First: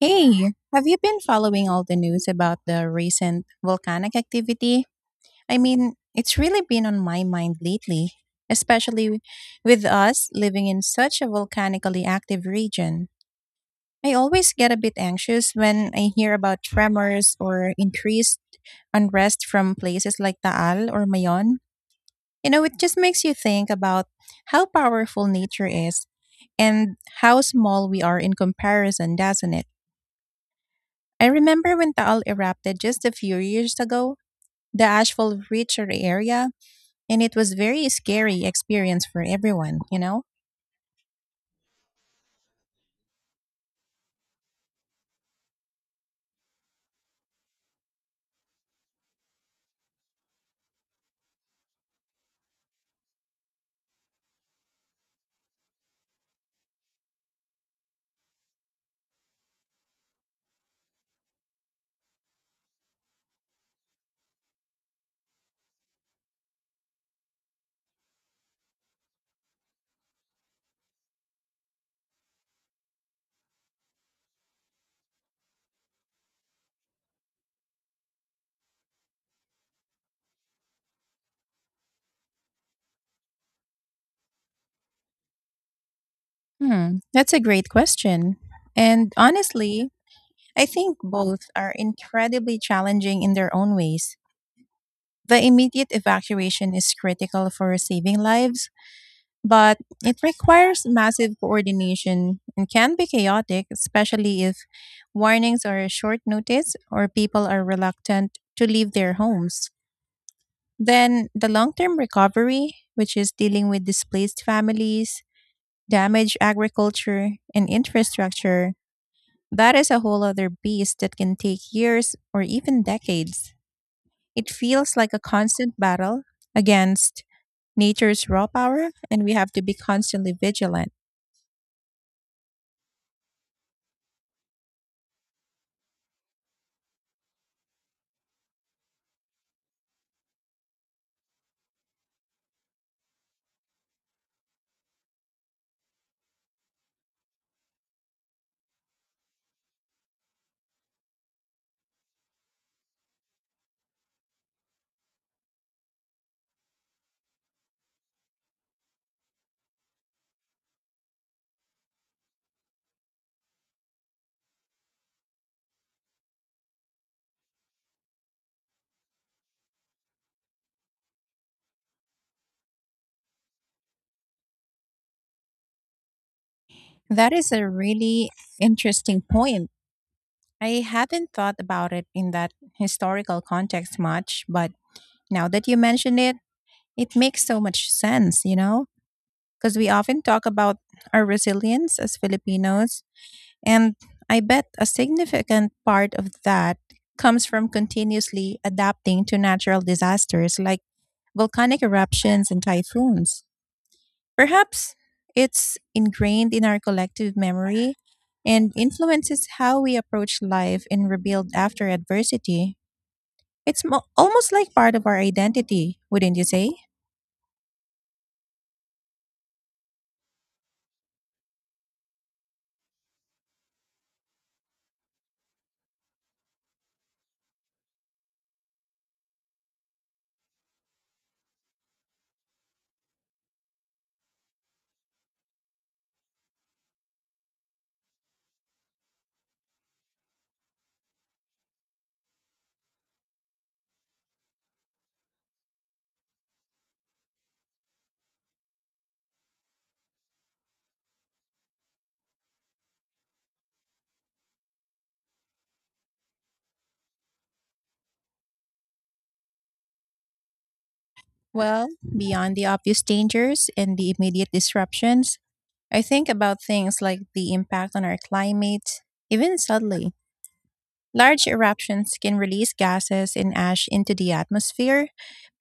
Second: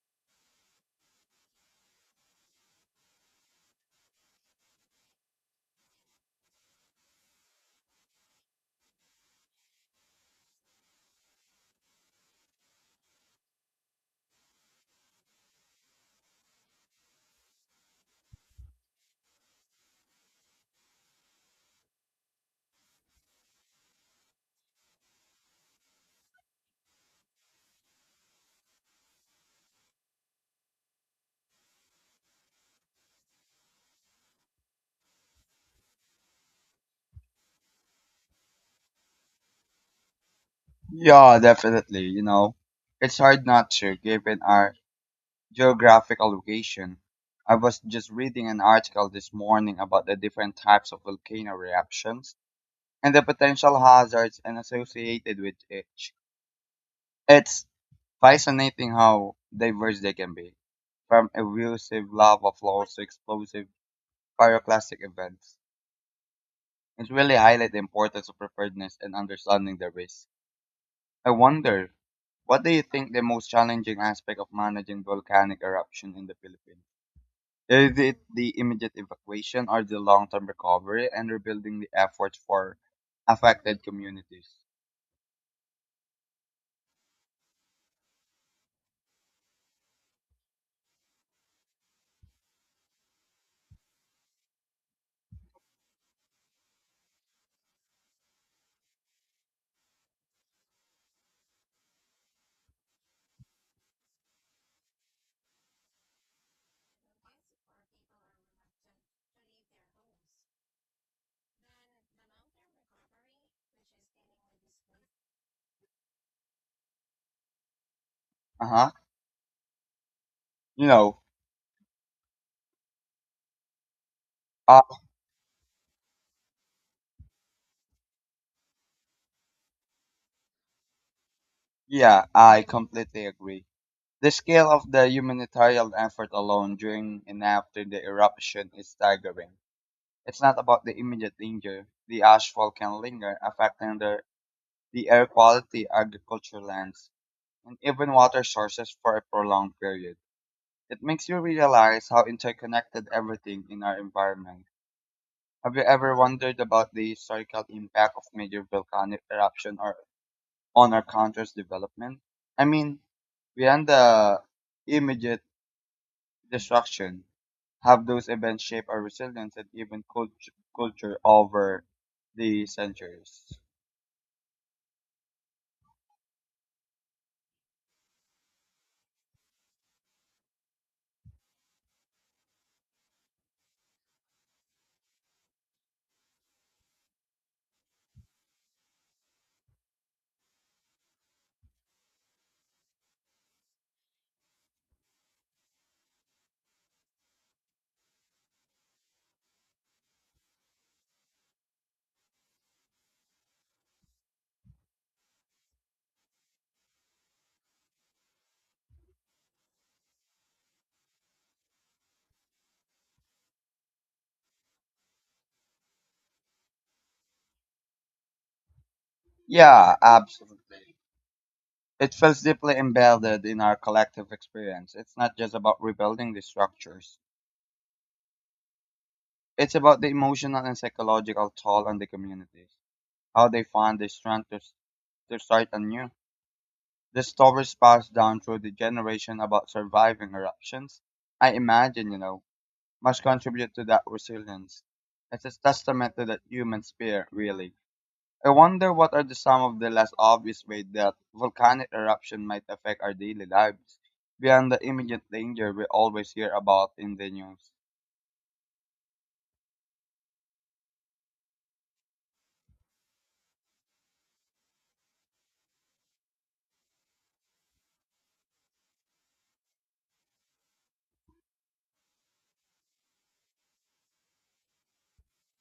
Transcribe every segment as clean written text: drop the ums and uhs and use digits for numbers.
Hey, have you been following all the news about the recent volcanic activity? I mean, it's really been on my mind lately, especially with us living in such a volcanically active region. I always get a bit anxious when I hear about tremors or increased unrest from places like Taal or Mayon. You know, it just makes you think about how powerful nature is and how small we are in comparison, doesn't it? I remember when Taal erupted just a few years ago, the ash fell richer area, and it was very scary experience for everyone, you know? Yeah, definitely. It's hard not to, given our geographical location. I was just reading an article this morning about the different types of volcano eruptions and the potential hazards and associated with each. It's fascinating how diverse they can be, from erosive lava flows to explosive pyroclastic events. It really highlights the importance of preparedness and understanding the risk. I wonder, what do you think the most challenging aspect of managing volcanic eruption in the Philippines? Is it the immediate evacuation or the long-term recovery and rebuilding the efforts for affected communities? Hmm, that's a great question. And honestly, I think both are incredibly challenging in their own ways. The immediate evacuation is critical for saving lives, but it requires massive coordination and can be chaotic, especially if warnings are short notice or people are reluctant to leave their homes. Then the long term recovery, which is dealing with displaced families, damaged agriculture, and infrastructure, Uh-huh. that is a whole other You beast that know, can take years or even decades. It uh, feels like a constant battle against nature's raw power, and we have to be constantly vigilant. yeah, I completely agree. The scale of the humanitarian effort alone during and after the eruption is staggering. It's not about the immediate danger. The ash fall can linger, affecting the air quality, agriculture lands, and even water sources for a prolonged period. It makes you realize how interconnected everything in our environment. Have you ever wondered about the historical impact of major volcanic eruption or on our country's development? I mean, beyond the immediate destruction, have those events shaped our resilience and even culture over the centuries? That is a really interesting point. I have not thought about it in that historical context much, but now that you mention it, it makes so much sense, you know? Because we often talk about our resilience as Filipinos, and I bet a significant part of that comes from continuously adapting to natural disasters like volcanic eruptions and typhoons. Perhaps it's ingrained in our collective memory and influences how we approach life and rebuild after adversity. It's almost like part of our identity, wouldn't you say? Yeah, absolutely. It feels deeply embedded in our collective experience. It's not just about rebuilding the structures. It's about the emotional and psychological toll on the communities, how they find the strength to start anew. The stories passed down through the generation about surviving eruptions, I imagine, must contribute to that resilience. It's a testament to that human spirit, really. I wonder what are the some of the less obvious ways that volcanic eruption might affect our daily lives beyond the immediate danger we always hear about in the news. Well, beyond the obvious dangers and the immediate disruptions, I think about things like the impact on our climate, even subtly. Large eruptions can release gases and ash into the atmosphere,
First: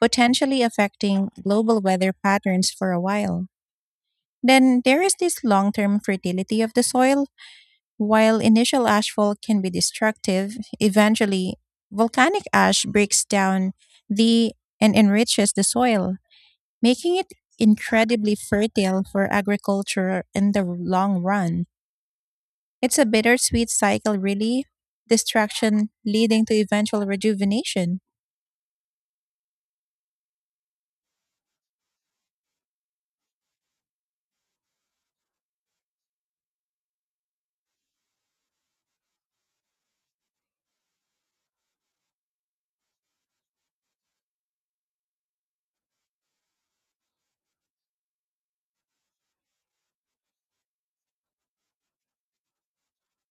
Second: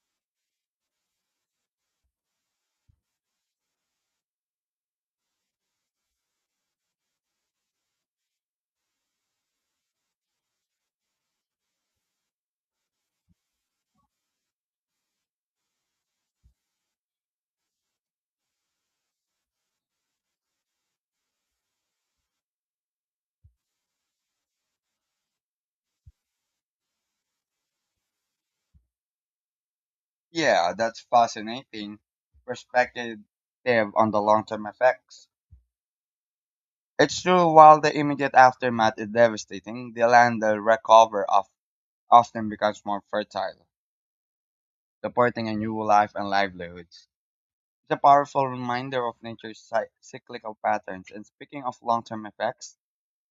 potentially affecting global weather patterns for a while. Then there is this long term fertility of the soil. While initial ashfall can be destructive, eventually volcanic ash breaks down the and enriches the soil, making it incredibly fertile for agriculture in the long run. It's a bittersweet cycle, really, destruction leading to eventual rejuvenation. Yeah, that's fascinating perspective on the long-term effects. It's true, while the immediate aftermath is devastating, the land they recover of often becomes more fertile, supporting a new life and livelihoods. It's a powerful reminder of nature's cyclical patterns, and speaking of long-term effects,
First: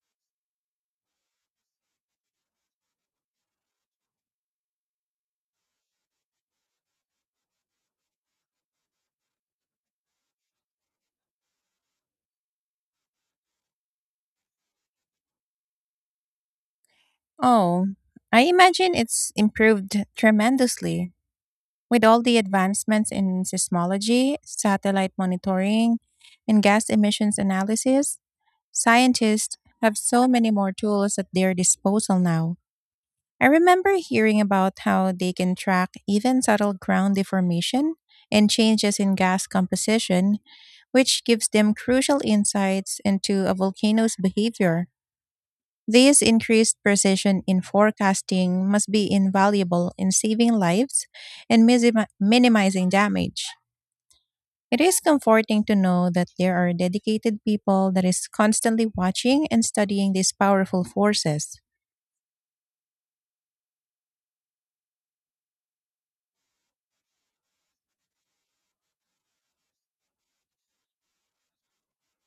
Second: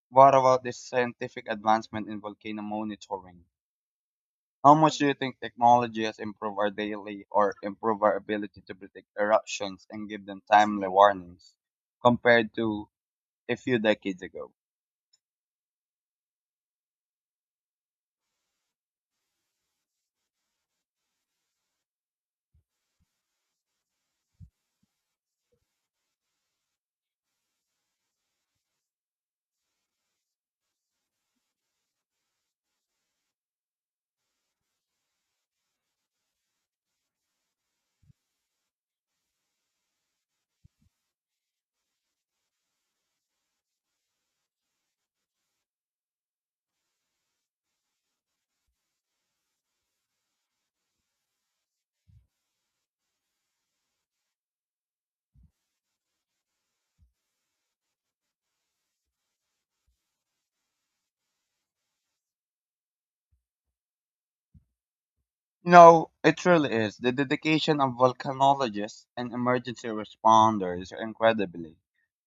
what about the scientific advancement in volcano monitoring? How much do you think technology has improved our daily or improved our ability to predict eruptions and give them timely warnings compared to a few decades ago? Oh, I imagine it's improved tremendously. With all the advancements in seismology, satellite monitoring, and gas emissions analysis, scientists have so many more tools at their disposal now. I remember hearing about how they can track even subtle ground deformation and changes in gas composition, which gives them crucial insights into a volcano's behavior. This increased precision in forecasting must be invaluable in saving lives and minimizing damage. It is comforting to know that there are dedicated people that is constantly watching and studying these powerful forces. It truly is. The dedication of volcanologists and emergency responders are incredibly.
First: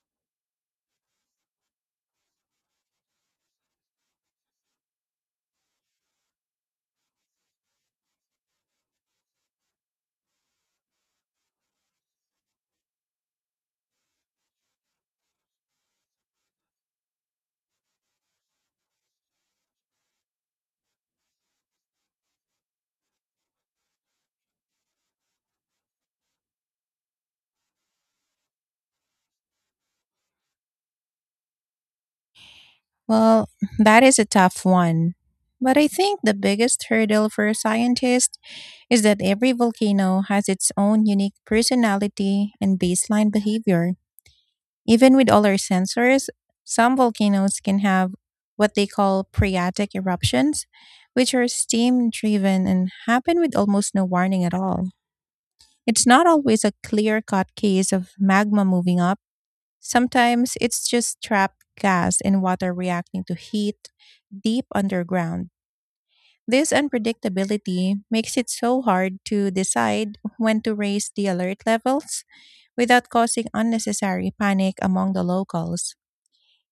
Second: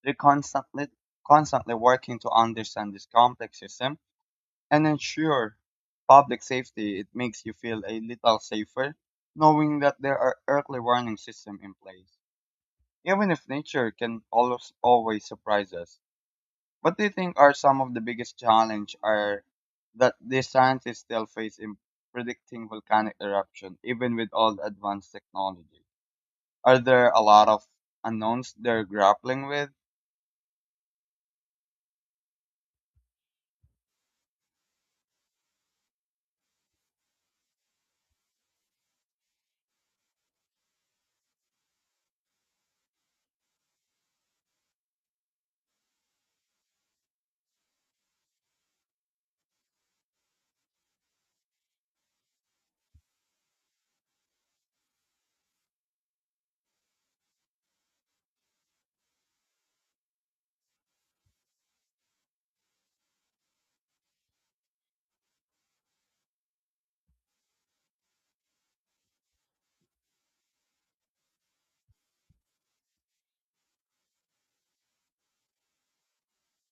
They're constantly working to understand this complex system and ensure public safety. It makes you feel a little safer knowing that there are early warning systems in place. Even if nature can always surprise us. What do you think are some of the biggest challenge are that the scientists still face in predicting volcanic eruption, even with all the advanced technology? Are there a lot of unknowns they're grappling with? Well, that is a tough one. But I think the biggest hurdle for scientists is that every volcano has its own unique personality and baseline behavior. Even with all our sensors, some volcanoes can have what they call phreatic eruptions, which are steam driven and happen with almost no warning at all. It's not always a clear cut case of magma moving up. Sometimes it's just trapped gas and water reacting to heat deep underground. This unpredictability makes it so hard to decide when to raise the alert levels without causing unnecessary panic among the locals.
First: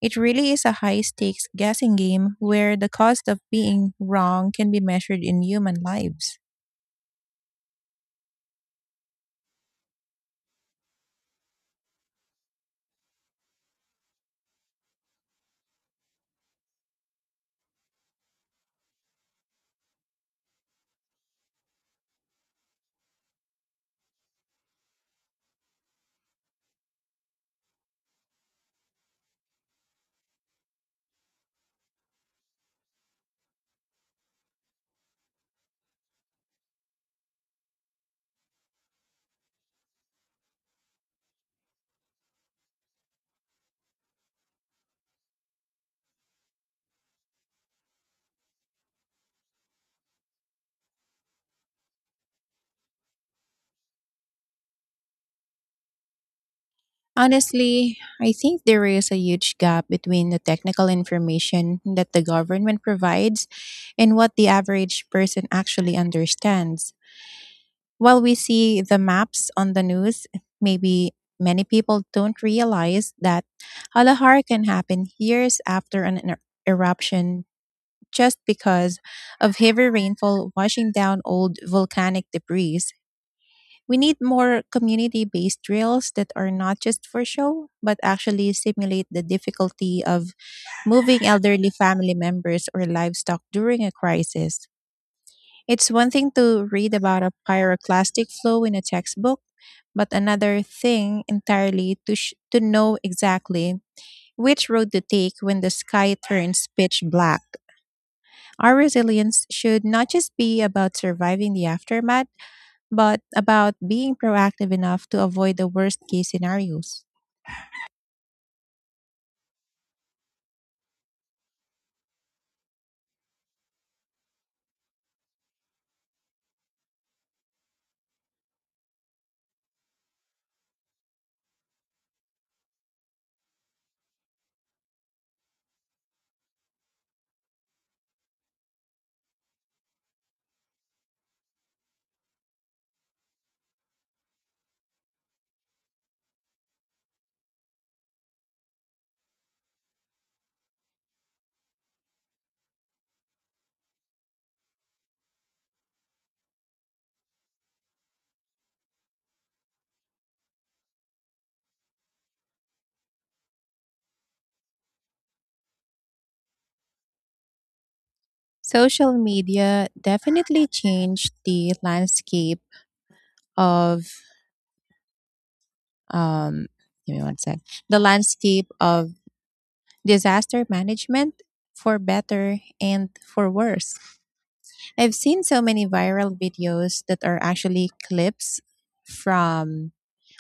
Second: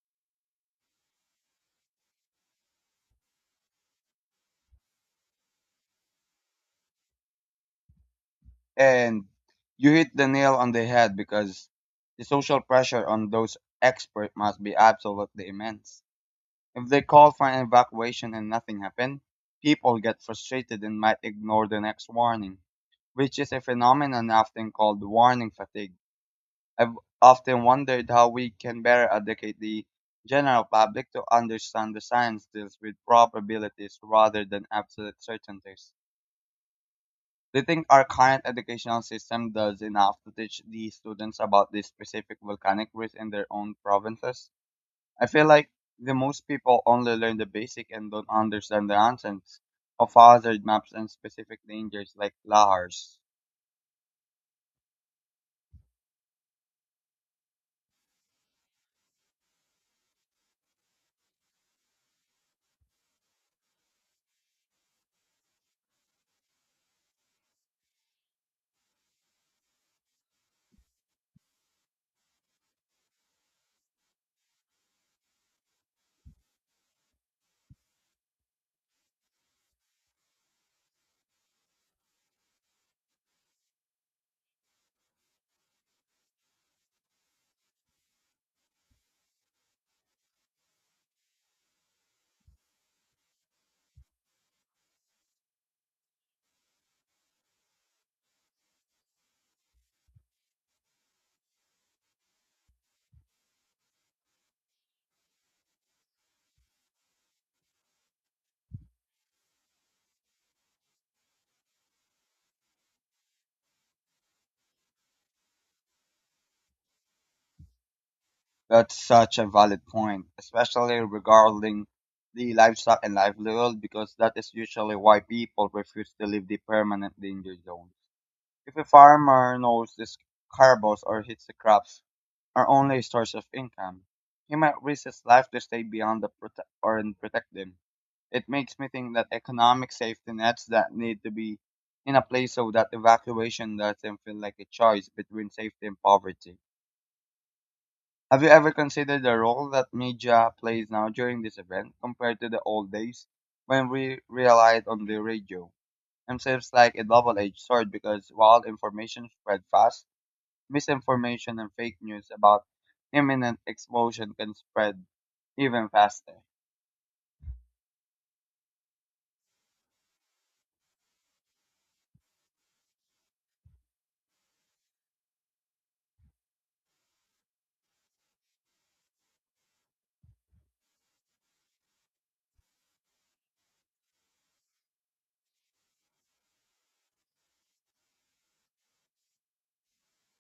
It really is a high stakes guessing game where the cost of being wrong can be measured in human lives. And you hit the nail on the head, because the social pressure on those experts must be absolutely immense. If they call for an evacuation and nothing happened, people get frustrated and might ignore the next warning, which is a phenomenon often called warning fatigue. I've often wondered how we can better educate the general public to understand the science deals with probabilities rather than absolute certainties. Do you think our current educational system does enough to teach the students about the specific volcanic risk in their own provinces? I feel like the most people only learn the basic and don't understand the nonsense of hazard maps and specific dangers like lahars. Honestly, I think there is a huge gap between the technical information that the government provides and what the average person actually understands. While we see the maps on the news, maybe many people don't realize that Halahar can happen years after an eruption just because of heavy rainfall washing down old volcanic debris. We need more community based drills that are not just for show, but actually simulate the difficulty of moving elderly family members or livestock during a crisis. It's one thing to read about a pyroclastic flow in a textbook, but another thing entirely to know exactly which road to take when the sky turns pitch black. Our resilience should not just be about surviving the aftermath, but about being proactive enough to avoid the worst case scenarios. That's such a valid point, especially regarding the livestock and livelihood, because that is usually why people refuse to leave the permanent danger zones. If a farmer knows his carbos or hits the crops are only a source of income, he might risk his life to stay beyond the or and protect them. It makes me think that economic safety nets that need to be in a place, so that evacuation doesn't feel like a choice between safety and poverty. Have you ever considered the role that media plays now during this event compared to the old days when we relied on the radio? It seems like a double-edged sword, because while information spread fast, misinformation and fake news about imminent explosion can spread even faster. Social media definitely changed the landscape of, um, give me one sec, the landscape of disaster management for better and for worse. I've seen so many viral videos that are actually clips from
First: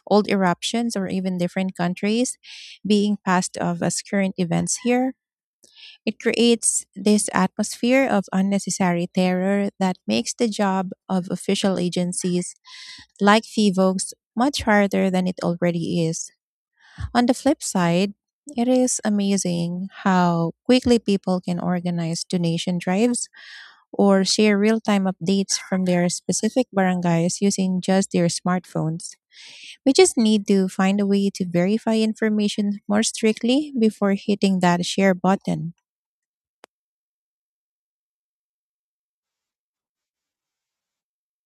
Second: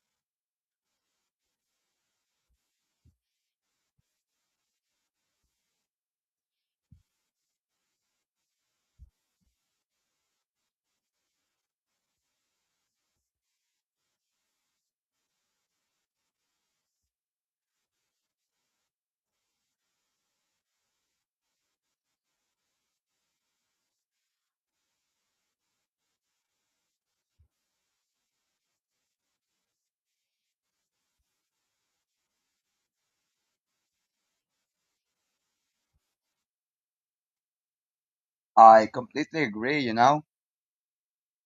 old eruptions or even different countries being passed off as current events here. It creates this atmosphere of unnecessary terror that makes the job of official agencies like FIVOGS much harder than it already is. On the flip side, it is amazing how quickly people can organize donation drives or share real time updates from their specific barangays using just their smartphones. We just need to find a way to verify information more strictly before hitting that share button. I completely agree, you know?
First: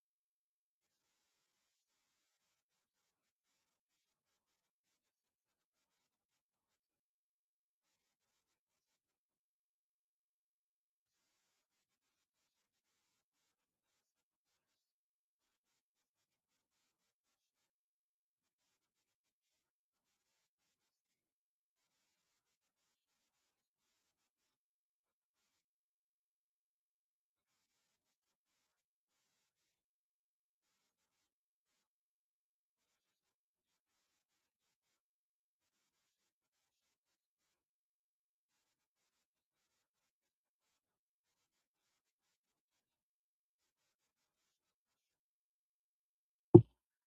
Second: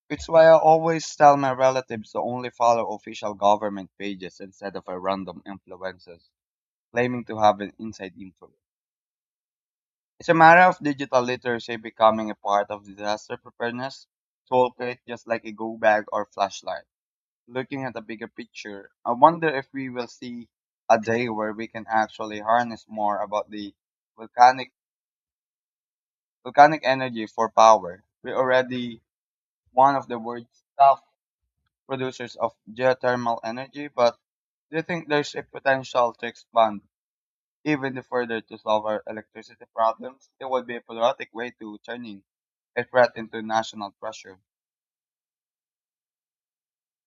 It's why I always tell my relatives to only follow official government pages instead of a random influencers claiming to have an inside info. It's a matter of digital literacy becoming a part of disaster preparedness toolkit, just like a go bag or flashlight. Looking at the bigger picture, I wonder if we will see a day where we can actually harness more about the volcanic volcanic energy for power. We're already one of the world's top producers of geothermal energy, but do you think there's a potential to expand even further to solve our electricity problems? It would be a patriotic way to turning a threat into national pressure.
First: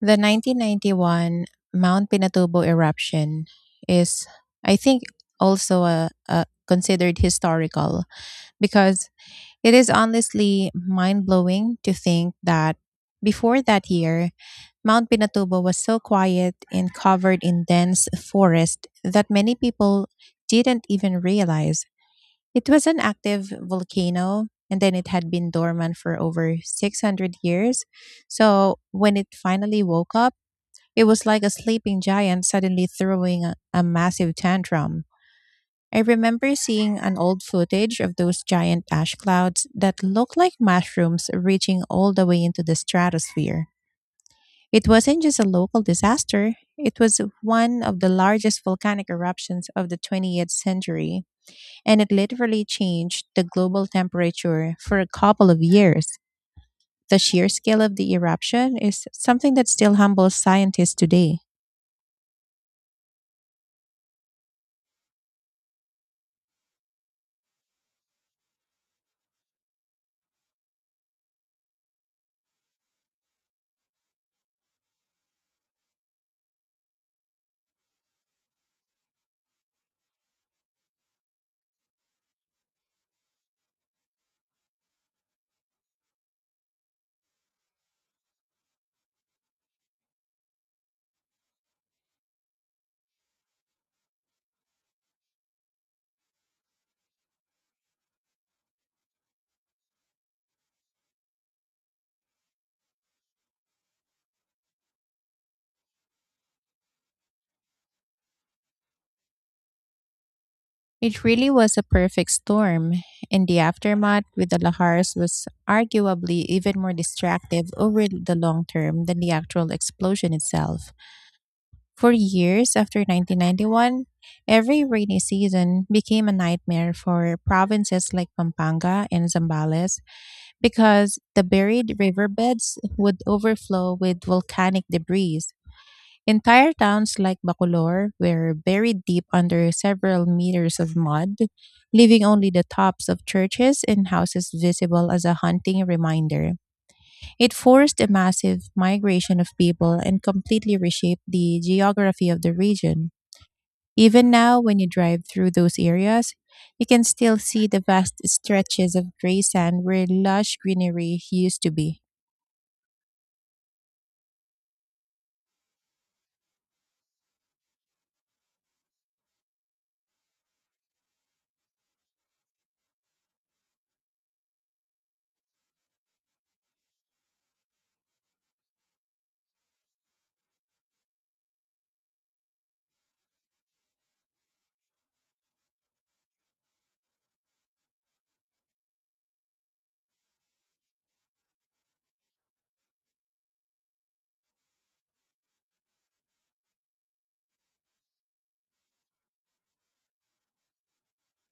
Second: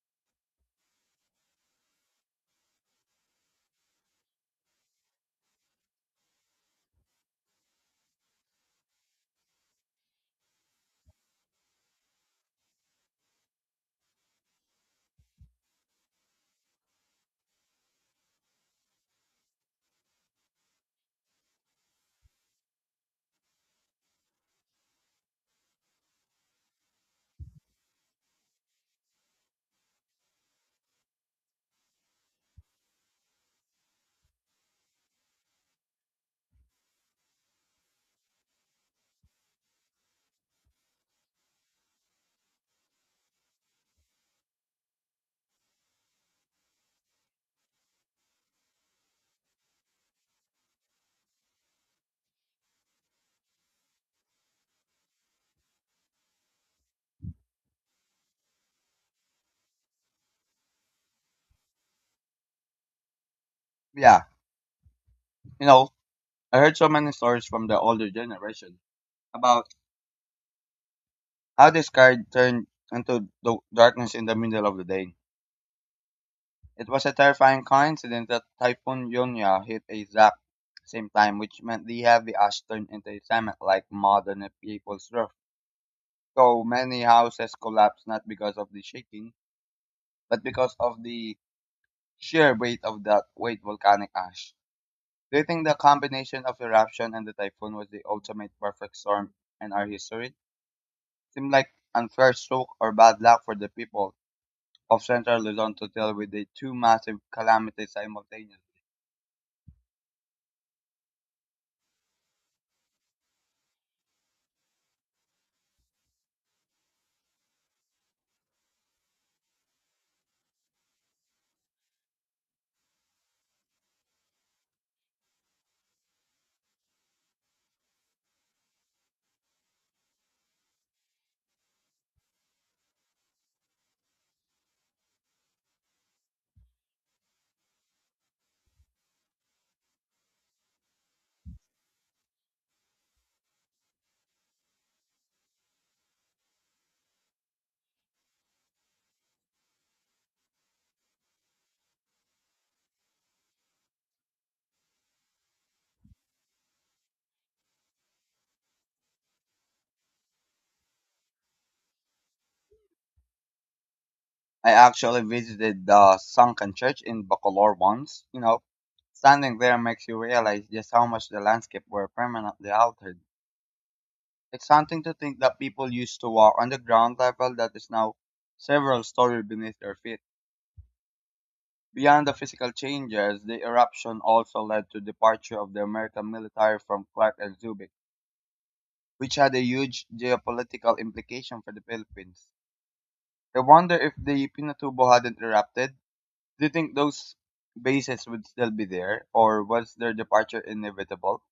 The 1991 Mount Pinatubo eruption is, I think, also a considered historical, because it is honestly mind blowing to think that before that year, Mount Pinatubo was so quiet and covered in dense forest that many people didn't even realize it was an active volcano, and then it had been dormant for over 600 years. So when it finally woke up, it was like a sleeping giant suddenly throwing a massive tantrum. I remember seeing an old footage of those giant ash clouds that looked like mushrooms reaching all the way into the stratosphere. It wasn't just a local disaster, it was one of the largest volcanic eruptions of the 20th century, and it literally changed the global temperature for a couple of years. The sheer scale of the eruption is something that still humbles scientists today. Yeah, you know, I heard so many stories from the older generation about how the sky turned into the darkness in the middle of the day. It was a terrifying coincidence that Typhoon Yunya hit exact same time, which meant the heavy ash turned into a cement like mud on a people's roof. So many houses collapsed, not because of the shaking, but because of the sheer weight of that weight volcanic ash. Do you think the combination of eruption and the typhoon was the ultimate perfect storm in our history? Seemed like unfair stroke or bad luck for the people of central Luzon to deal with the two massive calamities simultaneously. It really was a perfect storm, and the aftermath with the lahars was arguably even more destructive over the long term than the actual explosion itself. For years after 1991, every rainy season became a nightmare for provinces like Pampanga and Zambales, because the buried riverbeds would overflow with volcanic debris. Entire towns like Bacolor were buried deep under several meters of mud, leaving only the tops of churches and houses visible as a haunting reminder. It forced a massive migration of people and completely reshaped the geography of the region. Even now, when you drive through those areas, you can still see the vast stretches of gray sand where lush greenery used to be. I actually visited the sunken church in Bacolor once. Standing there makes you realize just how much the landscape were permanently altered. It's something to think that people used to walk on the ground level that is now several stories beneath their feet. Beyond the physical changes, the eruption also led to departure of the American military from Clark and Subic, which had a huge geopolitical implication for the Philippines. I wonder, if the Pinatubo hadn't erupted, do you think those bases would still be there, or was their departure inevitable?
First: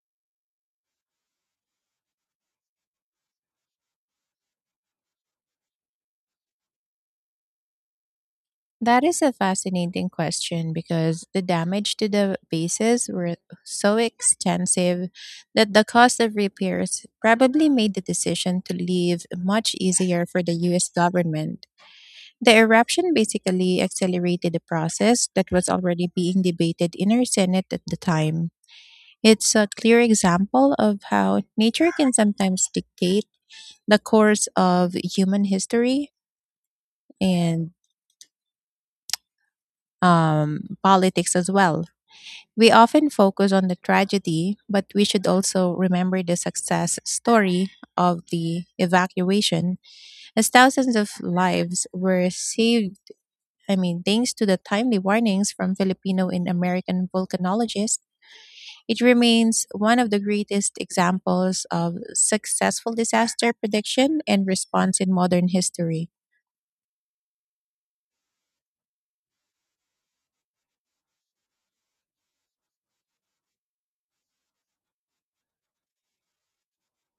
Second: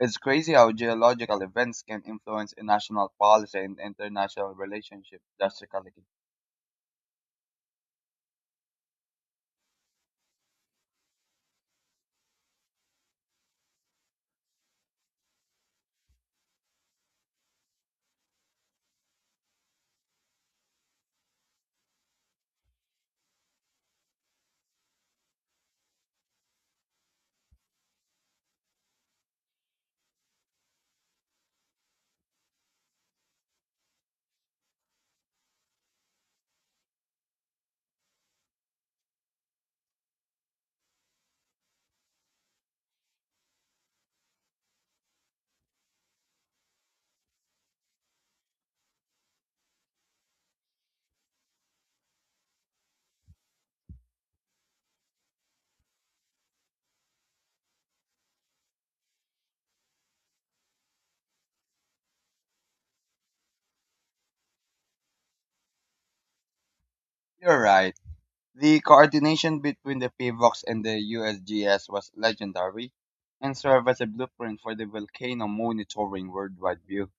It's crazy how geological events can influence in national policy and international relationships drastically. That is a fascinating question, because the damage to the bases were so extensive that the cost of repairs probably made the decision to leave much easier for the US government. The eruption basically accelerated the process that was already being debated in our Senate at the time. It's a clear example of how nature can sometimes dictate the course of human history and politics as well. We often focus on the tragedy, but we should also remember the success story of the evacuation, as thousands of lives were saved. I mean, thanks to the timely warnings from Filipino and American volcanologists, it remains one of the greatest examples of successful disaster prediction and response in modern history. You're right. The coordination between the PVOX and the USGS was legendary and served as a blueprint for the volcano monitoring worldwide view.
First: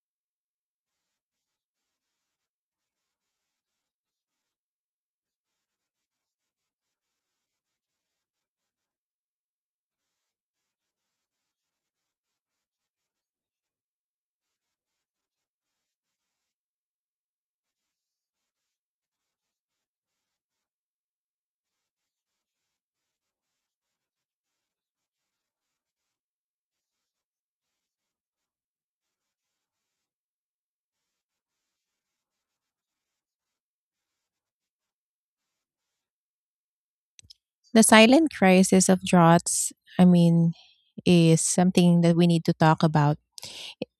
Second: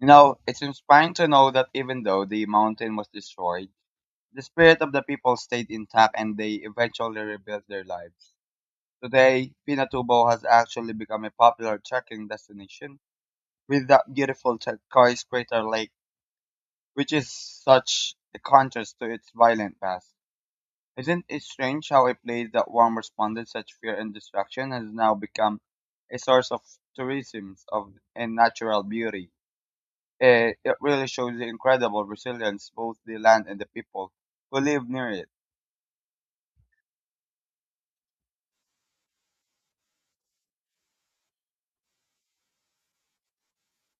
It's inspiring to know that even though the mountain was destroyed, the spirit of the people stayed intact and they eventually rebuilt their lives. Today, Pinatubo has actually become a popular trekking destination with that beautiful skyscraper lake, which is such a contrast to its violent past. Isn't it strange how a place that once responded such fear and destruction has now become a source of tourism of and natural beauty? Eh, it really shows the incredible resilience both the land and the people who live near it. The silent crisis of droughts, I mean, is something that we need to talk about.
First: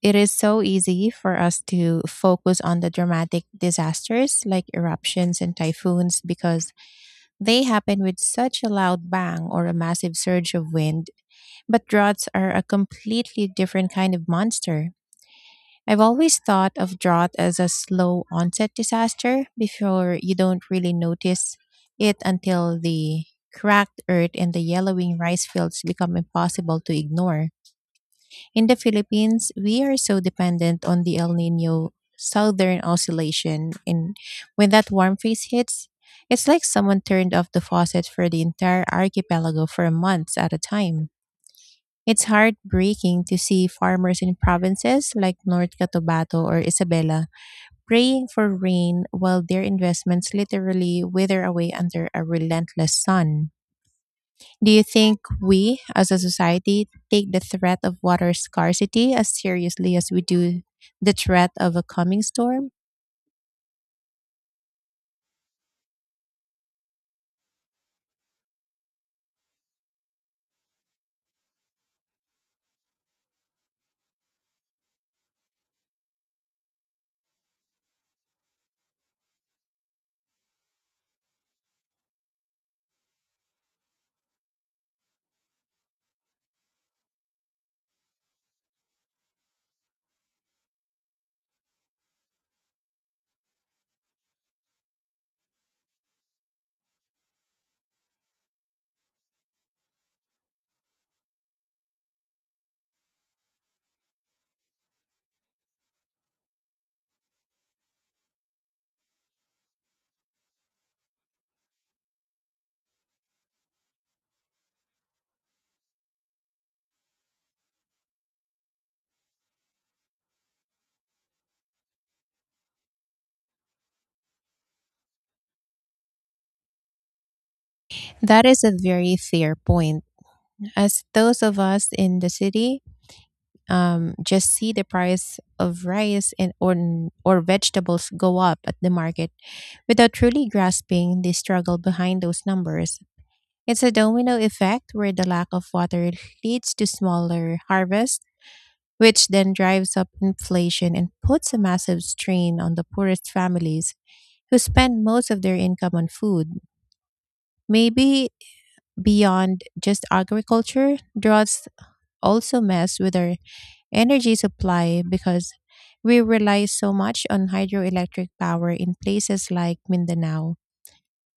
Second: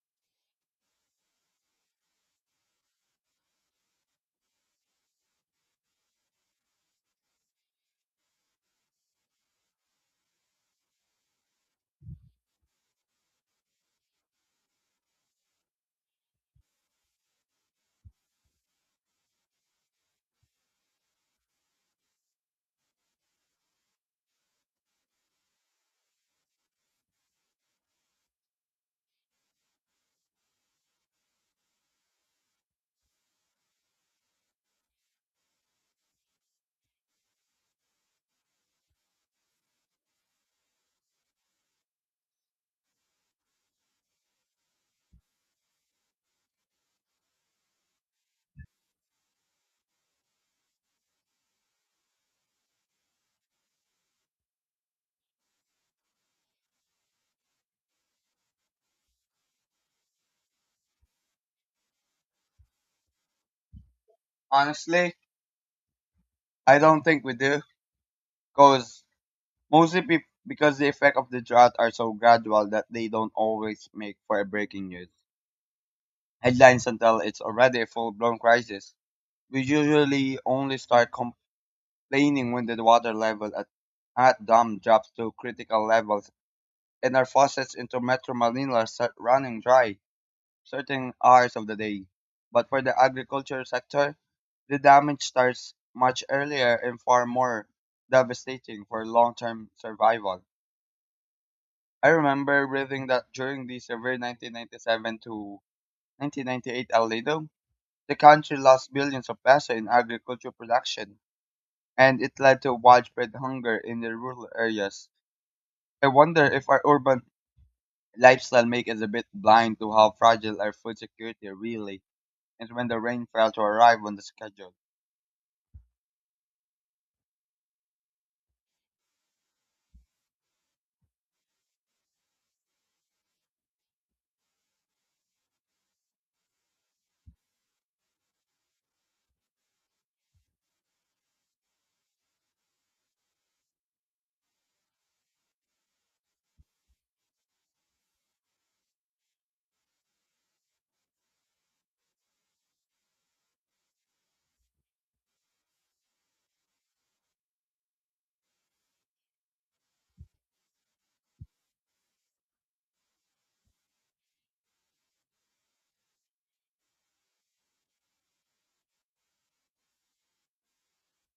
It is so easy for us to focus on the dramatic disasters like eruptions and typhoons, because they happen with such a loud bang or a massive surge of wind. But droughts are a completely different kind of monster. I've always thought of drought as a slow onset disaster, before you don't really notice it until the cracked earth and the yellowing rice fields become impossible to ignore. In the Philippines, we are so dependent on the El Nino Southern Oscillation. And when that warm phase hits, it's like someone turned off the faucet for the entire archipelago for months at a time. It's heartbreaking to see farmers in provinces like North Cotabato or Isabela praying for rain while their investments literally wither away under a relentless sun. Do you think we, as a society, take the threat of water scarcity as seriously as we do the threat of a coming storm? Honestly, I don't think we do, because mostly because the effect of the drought are so gradual that they don't always make for a breaking news headlines until it's already a full blown crisis. We usually only start complaining when the water level at dam drops to critical levels and our faucets into Metro Manila start running dry, certain hours of the day. But for the agriculture sector, the damage starts much earlier and far more devastating for long term survival. I remember reading that during the severe 1997 to 1998 El Niño, the country lost billions of pesos in agricultural production, and it led to widespread hunger in the rural areas. I wonder if our urban lifestyle makes us a bit blind to how fragile our food security really is when the rain failed to arrive on the schedule. That is a very fair point. As those of us in the city just see the price of rice and or vegetables go up at the market without truly grasping the struggle behind those numbers. It's a domino effect, where the lack of water leads to smaller harvests, which then drives up inflation and puts a massive strain on the poorest families who spend most of their income on food. Maybe beyond just agriculture, droughts also mess with our energy supply, because we rely so much on hydroelectric power in places like Mindanao.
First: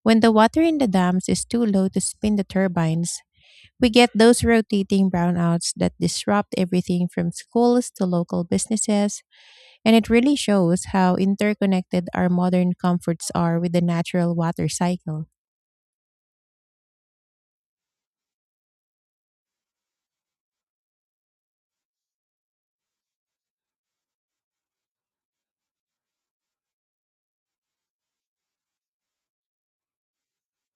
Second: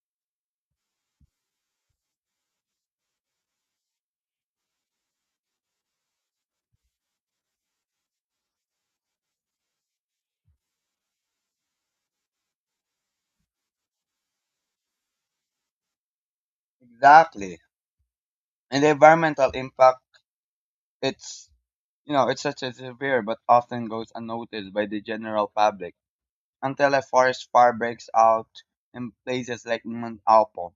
When the water in the dams is too low to spin the turbines, we get those rotating brownouts that disrupt everything from schools to local businesses. And it really shows how interconnected our modern comforts are with the natural water cycle. Exactly. And the environmental impact, it's, it's such a severe but often goes unnoticed by the general public, until a forest fire breaks out in places like Mount Apo,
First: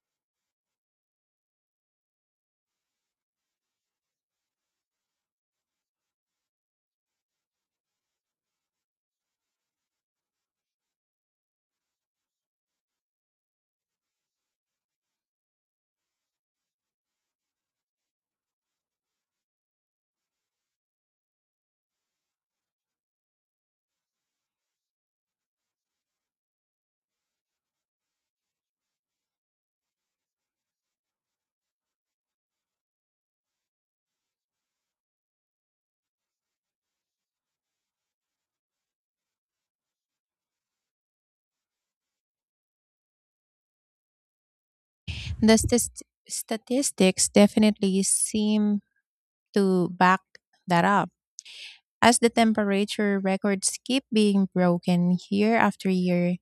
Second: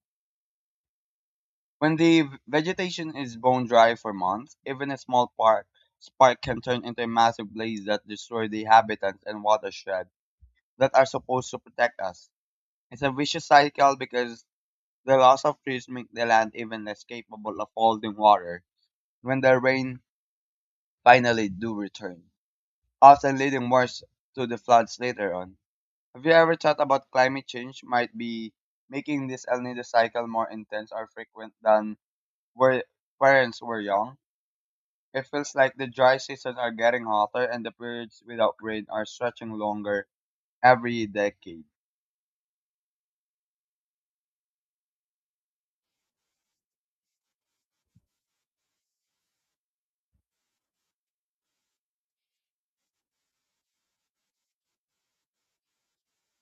when the vegetation is bone dry for months, even a small park spark can turn into a massive blaze that destroys the habitats and watershed that are supposed to protect us. It's a vicious cycle, because the loss of trees make the land even less capable of holding water when the rain finally do return, often leading worse to the floods later on. Have you ever thought about climate change might be making this El Nino cycle more intense or frequent than where parents were young? It feels like the dry seasons are getting hotter and the periods without rain are stretching longer every decade. The statistics definitely seem to back that up. As the temperature records keep being broken year after year,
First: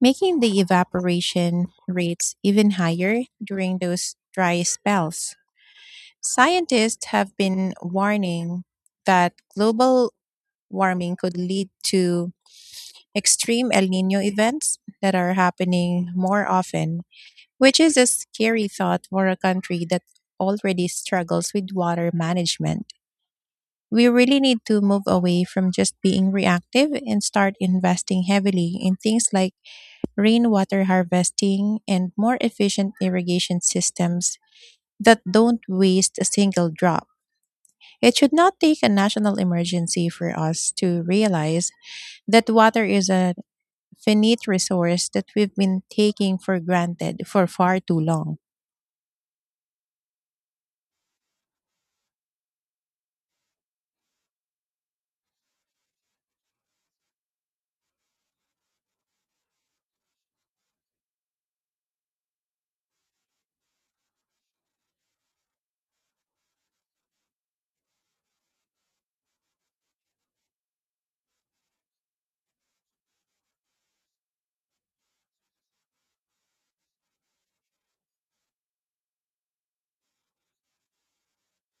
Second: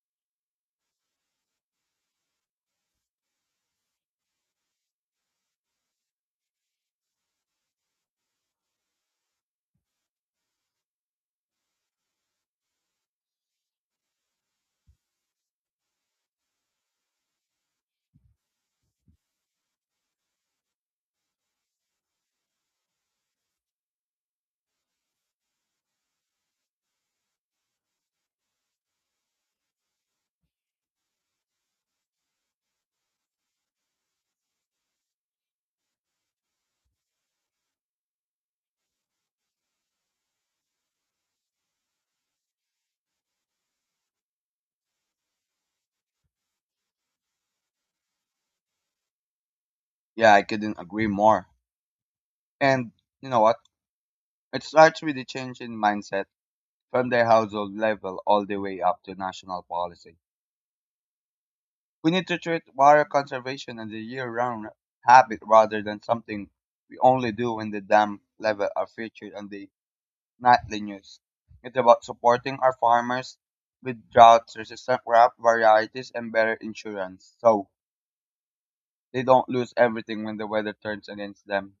making the evaporation rates even higher during those dry spells. Scientists have been warning that global warming could lead to extreme El Nino events that are happening more often, which is a scary thought for a country that already struggles with water management. We really need to move away from just being reactive and start investing heavily in things like rainwater harvesting and more efficient irrigation systems that don't waste a single drop. It should not take a national emergency for us to realize that water is a finite resource that we've been taking for granted for far too long. Yeah, I couldn't agree more. And you know what? It starts with the change in mindset, from their household level all the way up to national policy. We need to treat water conservation as a year round habit rather than something we only do when the dam level are featured on the nightly news. It's about supporting our farmers with drought resistant crop varieties and better insurance, so they don't lose everything when the weather turns against them.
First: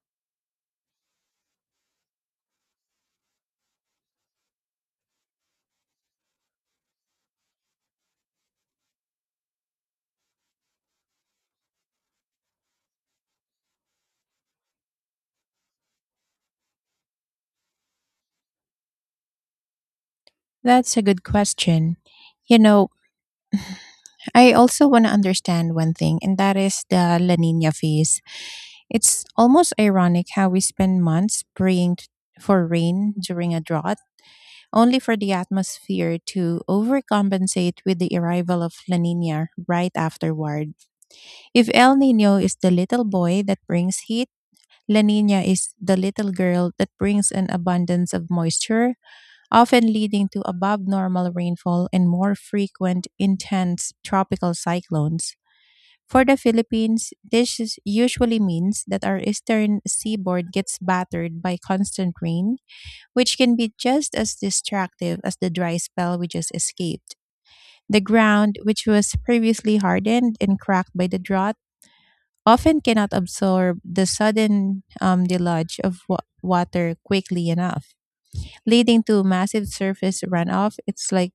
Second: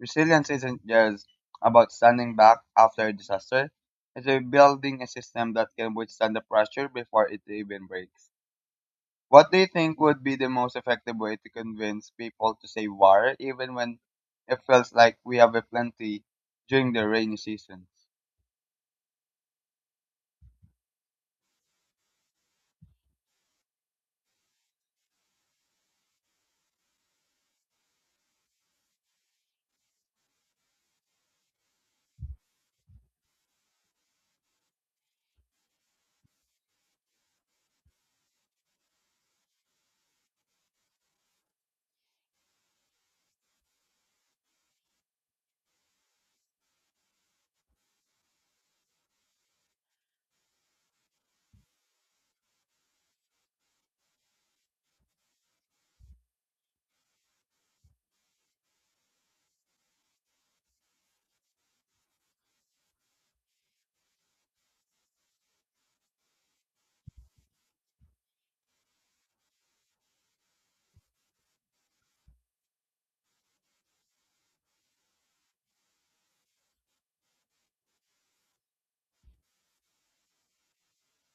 Resilience isn't just about standing back after a disaster. It's about building a system that can withstand the pressure before it even breaks. What do you think would be the most effective way to convince people to save water, even when it feels like we have a plenty during the rainy season? That's a good question. You know, I also want to understand one thing, and that is the La Nina phase. It's almost ironic how we spend months for rain during a drought, only for the atmosphere to overcompensate with the arrival of La Nina right afterward. If El Nino is the little boy that brings heat, La Nina is the little girl that brings an abundance of moisture, often leading to above normal rainfall and more frequent, intense tropical cyclones. For the Philippines, usually means that our eastern seaboard gets battered by constant rain, which can be just as destructive as the dry spell we just escaped. The ground, which was previously hardened and cracked by the drought, often cannot absorb the sudden deluge of water quickly enough, leading to massive surface runoff. It's like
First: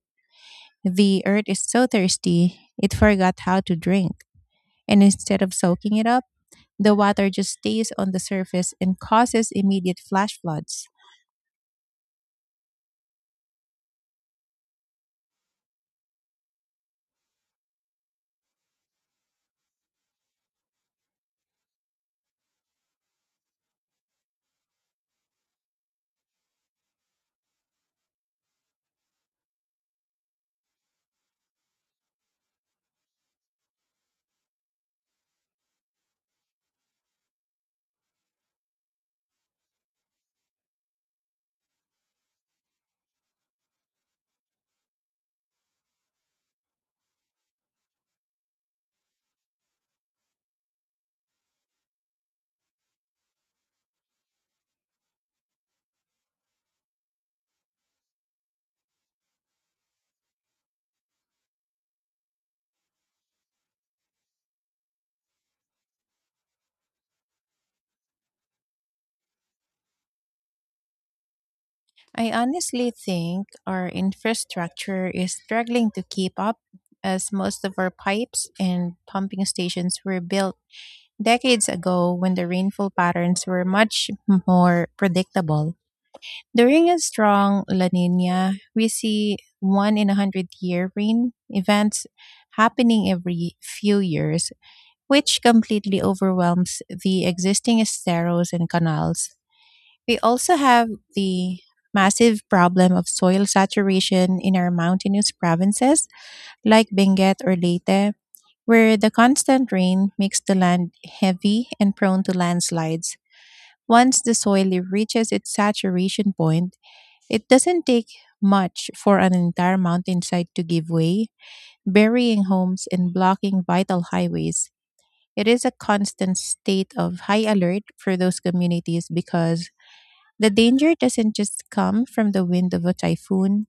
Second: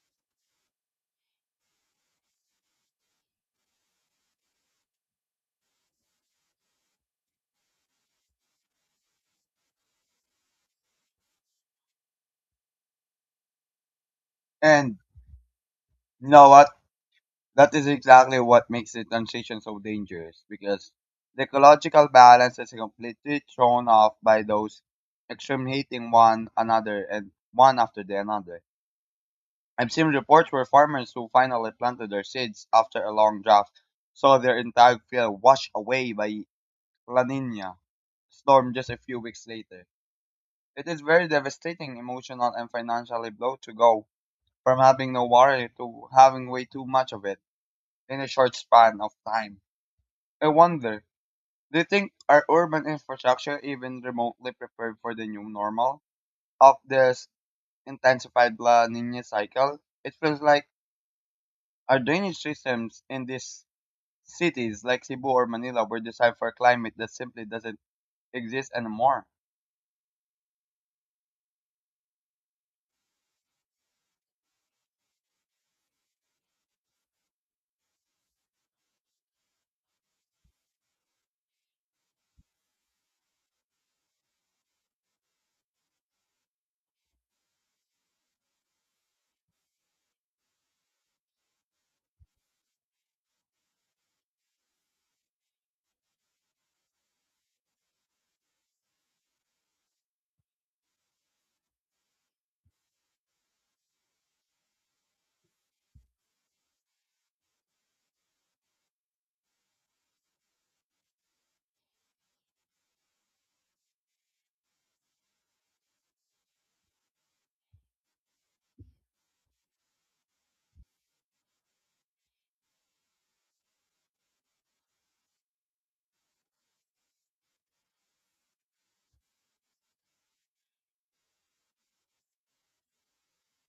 the earth is so thirsty, it forgot how to drink. And instead of soaking it up, the water just stays on the surface and causes immediate flash floods. And you know what? That is exactly what makes the transition so dangerous, because the ecological balance is completely thrown off by those extreme hating one another and one after the another. I've seen reports where farmers who finally planted their seeds after a long drought saw their entire field washed away by La Nina storm just a few weeks later. It is very devastating, emotional, and financially blow to go from having no water to having way too much of it in a short span of time. I wonder, do you think our urban infrastructure even remotely prepared for the new normal of this intensified La Nina cycle? It feels like our drainage systems in these cities like Cebu or Manila were designed for a climate that simply doesn't exist anymore. I honestly think our infrastructure is struggling to keep up, as most of our pipes and pumping stations were built decades ago, when the rainfall patterns were much more predictable. During a strong La Nina, we see one in a hundred-year rain events happening every few years, which completely overwhelms the existing esteros and canals. We also have the massive problem of soil saturation in our mountainous provinces like Benguet or Leyte, where the constant rain makes the land heavy and prone to landslides. Once the soil reaches its saturation point, it doesn't take much for an entire mountainside to give way, burying homes and blocking vital highways. It is a constant state of high alert for those communities, because the danger doesn't just come from the wind of a typhoon,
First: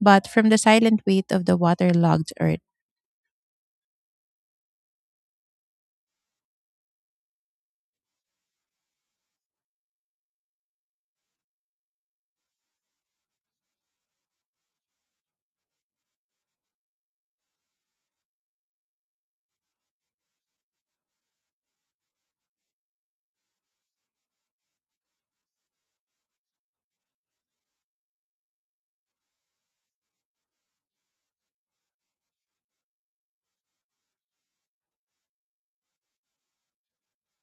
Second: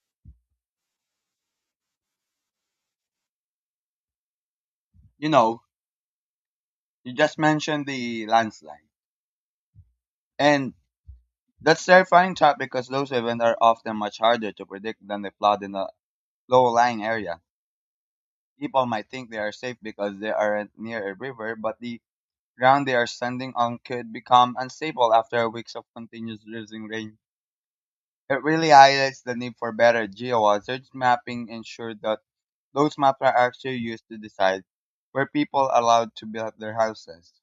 but from the silent weight of the waterlogged earth. You know, you just mentioned the landslide. And that's terrifying trap, because those events are often much harder to predict than the flood in a low-lying area. People might think they are safe because they aren't near a river, but the ground they are standing on could become unstable after weeks of continuous drizzling rain. It really highlights the need for better geohazards mapping, ensure that those maps are actually used to decide where people are allowed to build their houses.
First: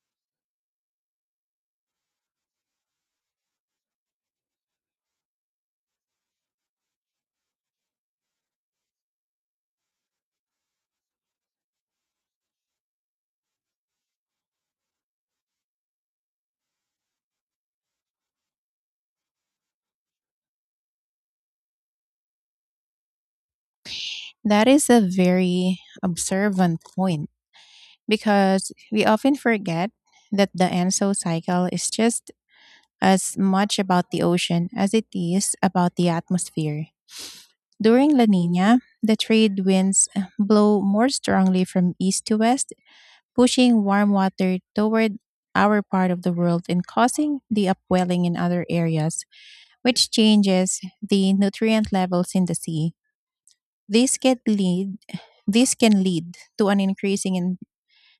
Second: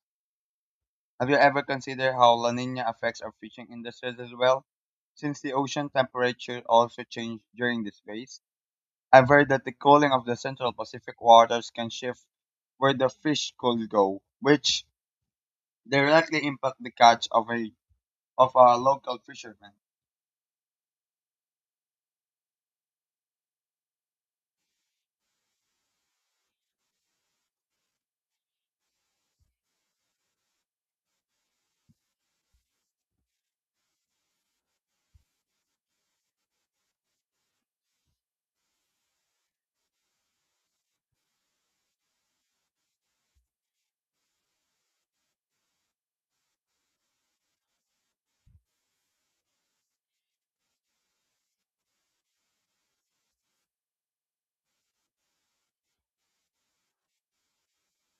Have you ever considered how La Nina affects our fishing industries as well? Since the ocean temperature also changed during this phase, I've heard that the cooling of the central Pacific waters can shift where the fish could go, which directly impact the catch of a of our local fishermen. That is a very observant point, because we often forget that the Anso cycle is just as much about the ocean as it is about the atmosphere. During La Nina, the trade winds blow more strongly from east to west, pushing warm water toward our part of the world and causing the upwelling in other areas, which changes the nutrient levels in the sea. This can lead this can lead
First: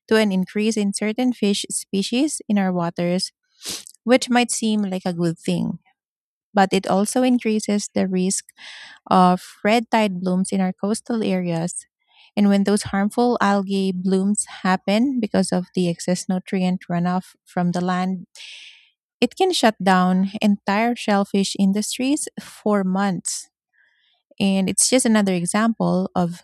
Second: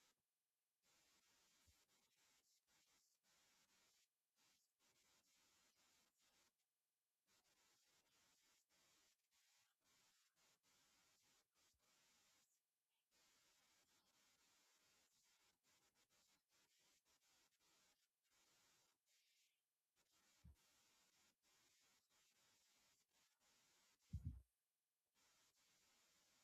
to an increase in certain fish species in our waters, which might seem like a good thing, but it also increases the risk of red tide blooms in our coastal areas. And when those harmful algae blooms happen because of the excess nutrient runoff from the land, it can shut down entire shellfish industries for months. And it's just another example of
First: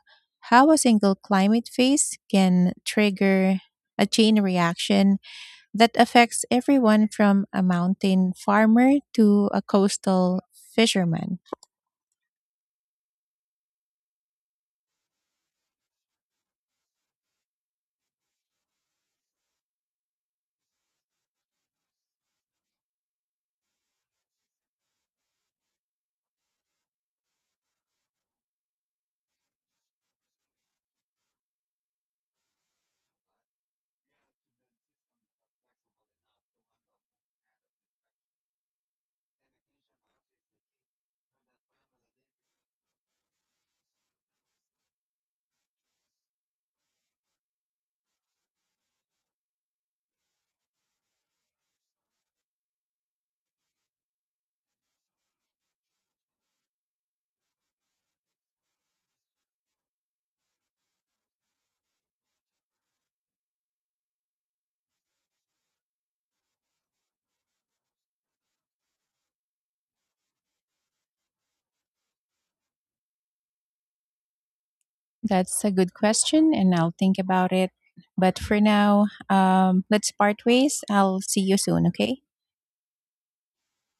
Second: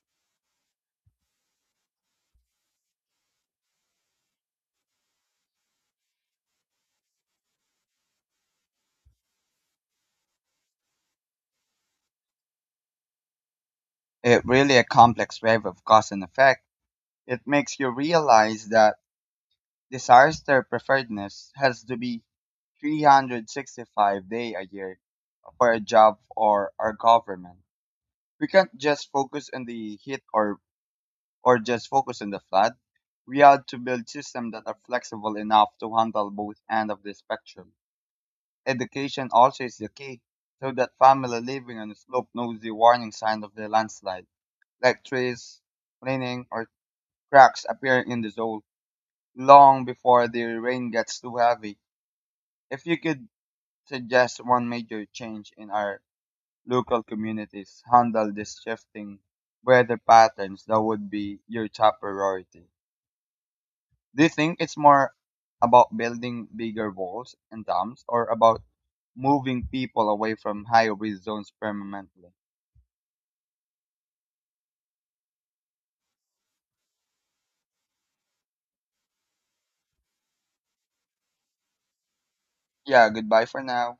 how a single climate phase can trigger a chain reaction that affects everyone from a mountain farmer to a coastal fisherman. It really a complex web of cause and effect. It makes you realize that disaster preparedness has to be 365 day a year for a job or our government. We can't just focus on the heat, or just focus on the flood. We have to build systems that are flexible enough to handle both end of the spectrum. Education also is the key, so that family living on the slope knows the warning sign of the landslide, like trees leaning or cracks appearing in the soil long before the rain gets too heavy. If you could suggest one major change in our local communities handle this shifting weather patterns, that would be your top priority. Do you think it's more about building bigger walls and dams, or about moving people away from high risk zones permanently? That's a good question, and I'll think about it. But for now, let's part ways. I'll see you soon, okay? Yeah, goodbye for now.